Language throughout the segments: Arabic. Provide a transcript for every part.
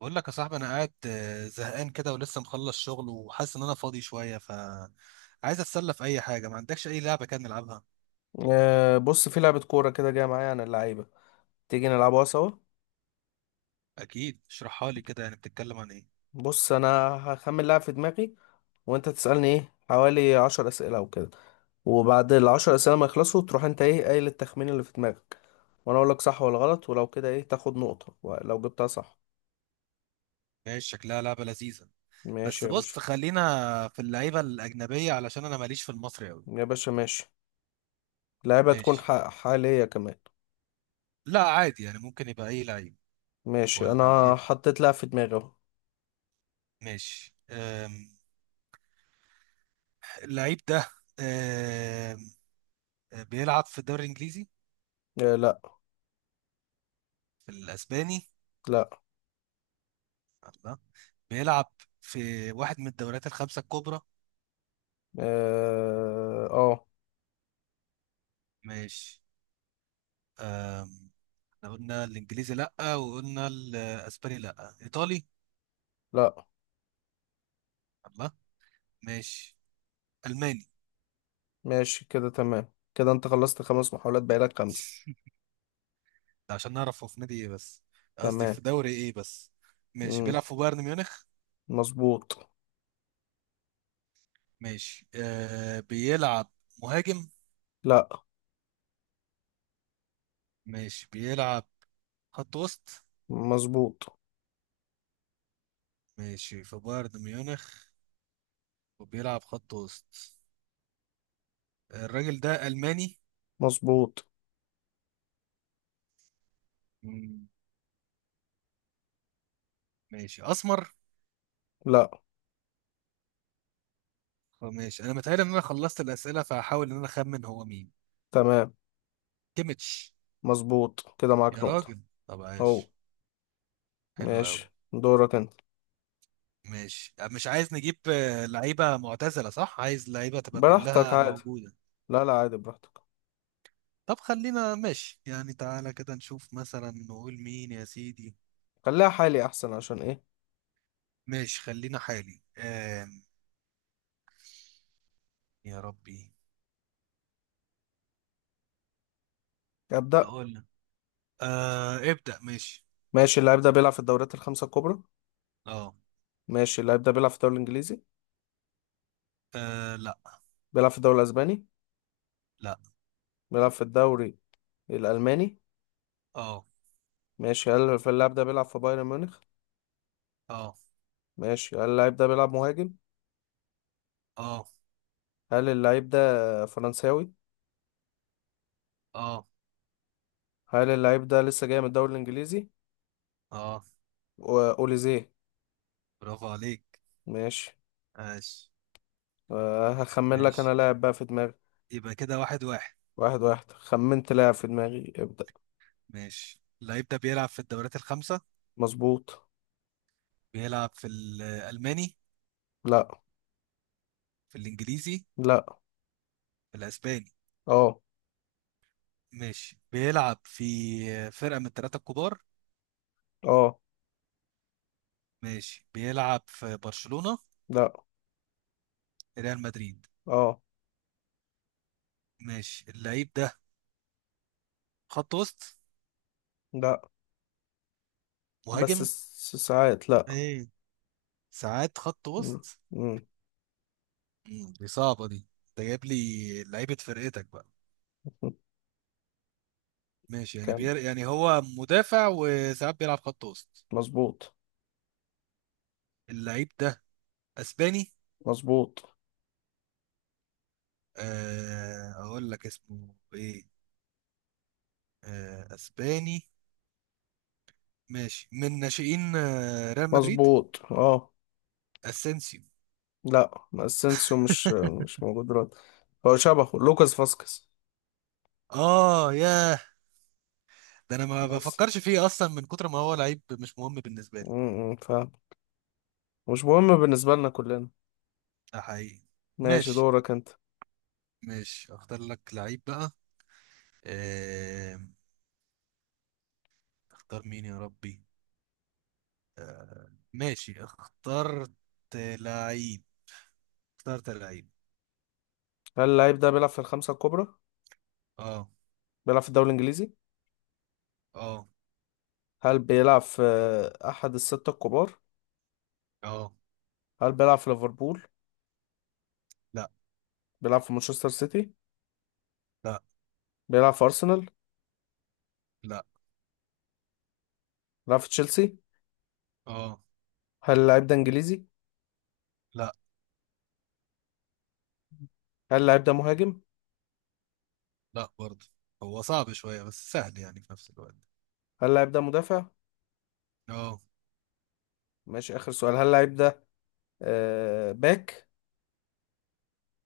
بقول لك يا صاحبي، انا قاعد زهقان كده ولسه مخلص شغل وحاسس ان انا فاضي شويه ف عايز اتسلى في اي حاجه، ما عندكش اي لعبه كده نلعبها؟ آه، بص، في لعبة كورة كده جاية معايا عن اللعيبة. تيجي نلعبها سوا. اكيد، اشرحها لي كده، يعني بتتكلم عن ايه؟ بص أنا هخمن لاعب في دماغي وأنت تسألني إيه حوالي 10 أسئلة أو كده، وبعد العشر أسئلة ما يخلصوا تروح أنت إيه قايل التخمين اللي في دماغك، وأنا أقول لك صح ولا غلط، ولو كده إيه تاخد نقطة لو جبتها صح. ماشي، شكلها لعبه لذيذه. بس ماشي يا باشا. بص، خلينا في اللعيبه الاجنبيه علشان انا ماليش في المصري قوي. يا باشا ماشي. لعبة تكون ماشي. حالية كمان. لا عادي يعني، ممكن يبقى اي لعيب ماشي ولا أنا ايه. حطيت لاعب في دماغي أهو. ماشي. اللعيب ده أم، بيلعب في الدوري الانجليزي؟ آه، لأ. في الاسباني؟ لأ. لا، بيلعب في واحد من الدوريات الخمسه الكبرى. آه، آه، ماشي. أم، احنا قلنا الانجليزي لا، وقلنا الاسباني لا. ايطالي؟ لأ. الله. ماشي، الماني. ماشي كده، تمام كده، انت خلصت 5 محاولات، بقالك خمسة. ده عشان نعرف هو في نادي ايه بس، قصدي تمام. في دوري ايه بس. ماشي، مم. بيلعب في بايرن ميونخ. مظبوط. ماشي، بيلعب مهاجم؟ لا. ماشي، بيلعب خط وسط. مظبوط. ماشي، في بايرن ميونخ وبيلعب خط وسط، الراجل ده ألماني. مظبوط. مم، ماشي، أسمر. لا. ماشي. أنا متهيألي إن أنا خلصت الأسئلة، فهحاول إن أنا أخمن هو مين. تمام. كيميتش. مظبوط، كده معاك يا نقطة. راجل، طب اهو. عاش. حلو قوي. ماشي دورك انت. ماشي، مش عايز نجيب لعيبة معتزلة. صح، عايز لعيبة تبقى براحتك كلها عادي. موجودة. لا، لا عادي براحتك. طب خلينا. ماشي يعني، تعالى كده نشوف مثلا نقول مين يا سيدي. خليها حالي احسن، عشان ايه؟ ماشي، خلينا حالي. يا ربي. ابدأ. اقول لك. ابدأ ماشي. ماشي، اللاعب ده بيلعب في الدوريات الخمسة الكبرى؟ اه. ماشي، اللاعب ده بيلعب في الدوري الانجليزي؟ آه، لا. بيلعب في الدوري الاسباني؟ لا. بيلعب في الدوري الالماني؟ اه. ماشي، هل في اللاعب ده بيلعب في بايرن ميونخ؟ اه. ماشي، هل اللاعب ده بيلعب مهاجم؟ اه. هل اللعيب ده فرنساوي؟ اه. هل اللعيب ده لسه جاي من الدوري الانجليزي؟ اه. واوليزيه. برافو عليك. ماشي. ماشي. أه، هخمن لك انا ماشي، لاعب بقى في دماغي. يبقى كده 1-1. واحد واحد، خمنت لاعب في دماغي، ابدأ. ماشي، اللعيب ده بيلعب في الدوريات الخمسة. مظبوط. بيلعب في الألماني؟ لا. في الإنجليزي؟ لا. في الأسباني؟ اه. ماشي، بيلعب في فرقة من الثلاثة الكبار. اه. ماشي، بيلعب في برشلونة؟ لا. ريال مدريد؟ اه. ماشي، اللعيب ده خط وسط؟ لا. بس مهاجم؟ ساعات لا. مم. ساعات خط مم. وسط؟ مم. دي صعبة دي. انت جايب لي لعيبة فرقتك بقى. ماشي يعني كام. يعني هو مدافع وساعات بيلعب خط وسط. مظبوط. اللعيب ده اسباني. مظبوط. اقول لك اسمه ايه. اسباني. ماشي، من ناشئين ريال مدريد. مظبوط. اه. اسينسيو. لا، ما السينسو مش موجود دلوقتي. هو شبهه لوكاس فاسكس. اه، ياه. ده انا ما بس بفكرش فيه اصلا من كتر ما هو لعيب مش مهم بالنسبه لي. امم مش مهم بالنسبة لنا كلنا. ده حقيقي. ماشي ماشي. دورك انت. ماشي، اختار لك لعيب بقى. آه... اختار مين يا ربي. ماشي، لعيب اخترت لعيب. هل اللعيب ده بيلعب في الخمسة الكبرى؟ اه. بيلعب في الدوري الإنجليزي؟ اه. هل بيلعب في أحد الستة الكبار؟ اه. هل بيلعب في ليفربول؟ لا. بيلعب في مانشستر سيتي؟ لا. بيلعب في أرسنال؟ لا. بيلعب في تشيلسي؟ اه. هل اللعيب ده إنجليزي؟ لا. هل اللعيب ده مهاجم؟ لا برضه. هو صعب شويه، بس سهل يعني في نفس الوقت. هل اللعيب ده مدافع؟ اه. ماشي، آخر سؤال، هل اللعيب ده آه باك؟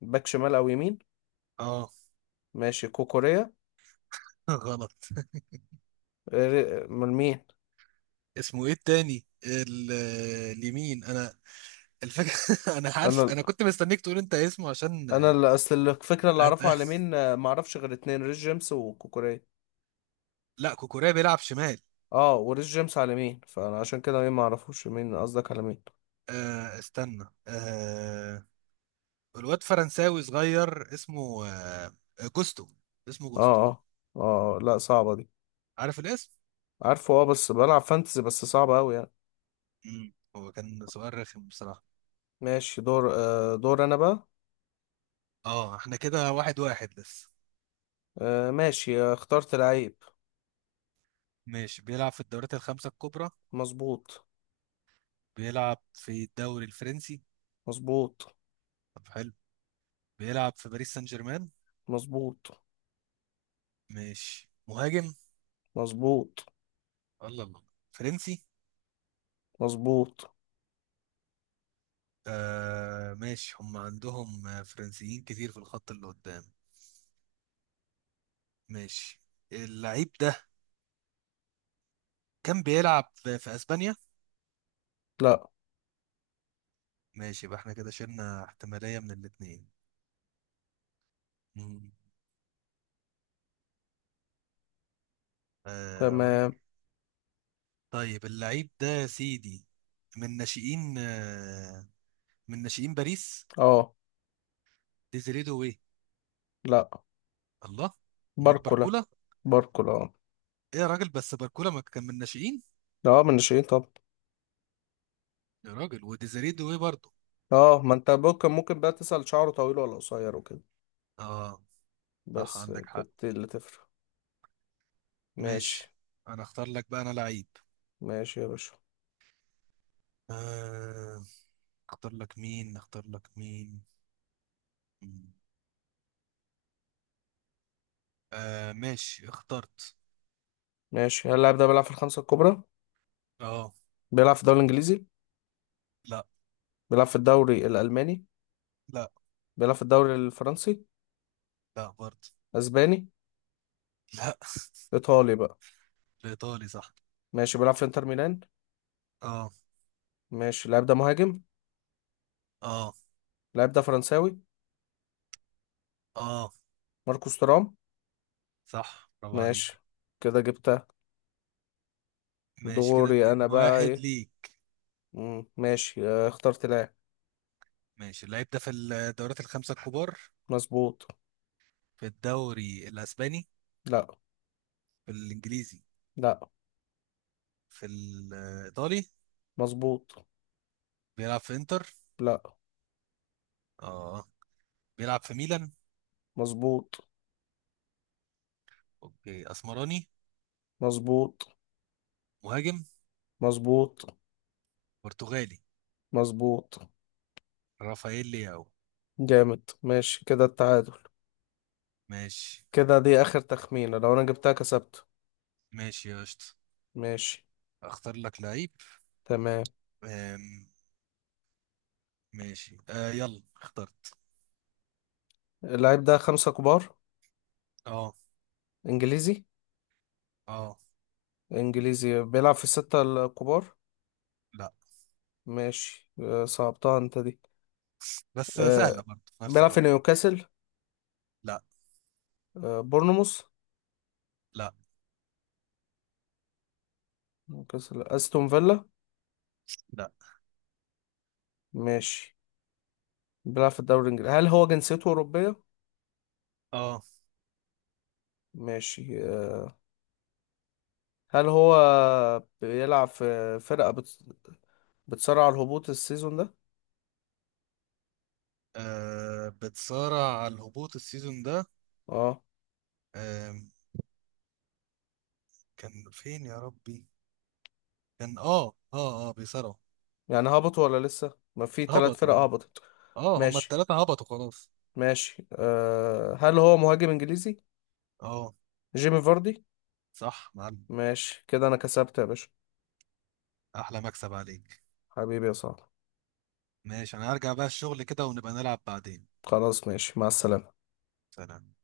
باك شمال أو يمين؟ اه. ماشي كوكوريا. غلط. آه، من مين؟ اسمه ايه التاني؟ اليمين انا. الفكرة انا عارف، أنا انا كنت مستنيك تقول انت اسمه عشان أنا اللي أصل الفكرة، اللي هت... أعرفه على مين، معرفش غير اتنين، ريس جيمس وكوكوريا. لا، كوكوريا بيلعب شمال. اه، وريس جيمس على مين فانا، عشان كده مين ما اعرفوش، مين قصدك على مين. استنى. الواد فرنساوي صغير اسمه جوستو. اسمه اه، جوستو. اه، اه. آه، لا صعبة دي. عارف الاسم؟ عارفه، اه، بس بلعب فانتزي، بس صعبة اوي يعني. مم. هو كان سؤال رخم بصراحة. ماشي دور، انا بقى. اه، احنا كده 1-1 لسه. آه ماشي، اخترت لعيب. ماشي، بيلعب في الدوريات الخمسة الكبرى. مظبوط. بيلعب في الدوري الفرنسي. مظبوط. طب حلو. بيلعب في باريس سان جيرمان. مظبوط. ماشي، مهاجم. مظبوط. الله الله. فرنسي. مظبوط. ماشي، هم عندهم فرنسيين كتير في الخط اللي قدام. ماشي، اللعيب ده كان بيلعب في اسبانيا. لا. ماشي، يبقى احنا كده شلنا احتمالية من الاتنين. مم. اقول لك. تمام. طيب اللعيب ده يا سيدي، من ناشئين آه من ناشئين باريس. اه. ديزيري دوي. لا. الله. امال باركولا. باركولا؟ باركولا اه. ايه يا راجل؟ بس باركولا ما كان من ناشئين. لا، من شيء طب. يا راجل، وديزيري دوي برضه. اه، ما انت ممكن بقى تسأل شعره طويل ولا قصير وكده. اه، صح بس عندك حق. كانت دي اللي تفرق. ماشي. ماشي. انا اختار لك بقى انا لعيب. ماشي يا باشا. آه، اختار لك مين؟ اختار لك مين؟ مم. ماشي، اخترت. ماشي، هل اللاعب ده بيلعب في الخمسة الكبرى؟ اه. بيلعب في الدوري الإنجليزي؟ لا. بيلعب في الدوري الألماني؟ لا. بيلعب في الدوري الفرنسي؟ لا برضه. أسباني؟ لا. إيطالي بقى؟ الايطالي صح. ماشي، بيلعب في إنتر ميلان؟ اه. ماشي، اللاعب ده مهاجم؟ اه. اللاعب ده فرنساوي؟ اه. ماركوس تورام. صح، برافو عليك. ماشي، كده جبتها. ماشي، كده دوري أنا اتنين بقى واحد إيه. ليك. مم. ماشي، اخترت لاعب. ماشي، اللعيب ده في الدوريات الخمسة الكبار. مظبوط. في الدوري الاسباني؟ لا. في الانجليزي؟ لا. في الايطالي؟ مظبوط. بيلعب في انتر؟ لا. اه، بيلعب في ميلان. مظبوط. اوكي، اسمراني. مظبوط. مهاجم. مظبوط. برتغالي. مظبوط. رافائيل لياو. جامد، ماشي كده التعادل. ماشي. كده دي آخر تخمينة، لو أنا جبتها كسبته. ماشي يا قشطة، ماشي. اختار لك لعيب. تمام. أم، ماشي، يلا اخترت. اللعيب ده خمسة كبار؟ اه. إنجليزي؟ اه. إنجليزي بيلعب في الستة الكبار؟ لا. ماشي، صعبتها أنت دي. بس آه، سهلة برضه في نفس بيلعب في الوقت. نيوكاسل؟ لا. بورنموث؟ لا. نيوكاسل، أستون فيلا؟ لا. ماشي. بيلعب في الدوري الإنجليزي، هل هو جنسيته أوروبية؟ اه. ماشي، هل هو بيلعب في فرقة بتصارع الهبوط السيزون ده؟ بتصارع على الهبوط السيزون ده. اه. آم، كان فين يا ربي؟ كان اه بيصارعوا. يعني هبط ولا لسه؟ ما في ثلاث هبط، فرق اه. هبطت. اه، هما ماشي. التلاتة هبطوا خلاص. ماشي أه، هل هو مهاجم انجليزي؟ اه، جيمي فاردي. صح معلم. ماشي كده انا كسبت يا باشا. احلى مكسب عليك. حبيبي يا صاحبي. ماشي، انا هرجع بقى الشغل كده ونبقى نلعب بعدين. خلاص ماشي، مع السلامة. سلام.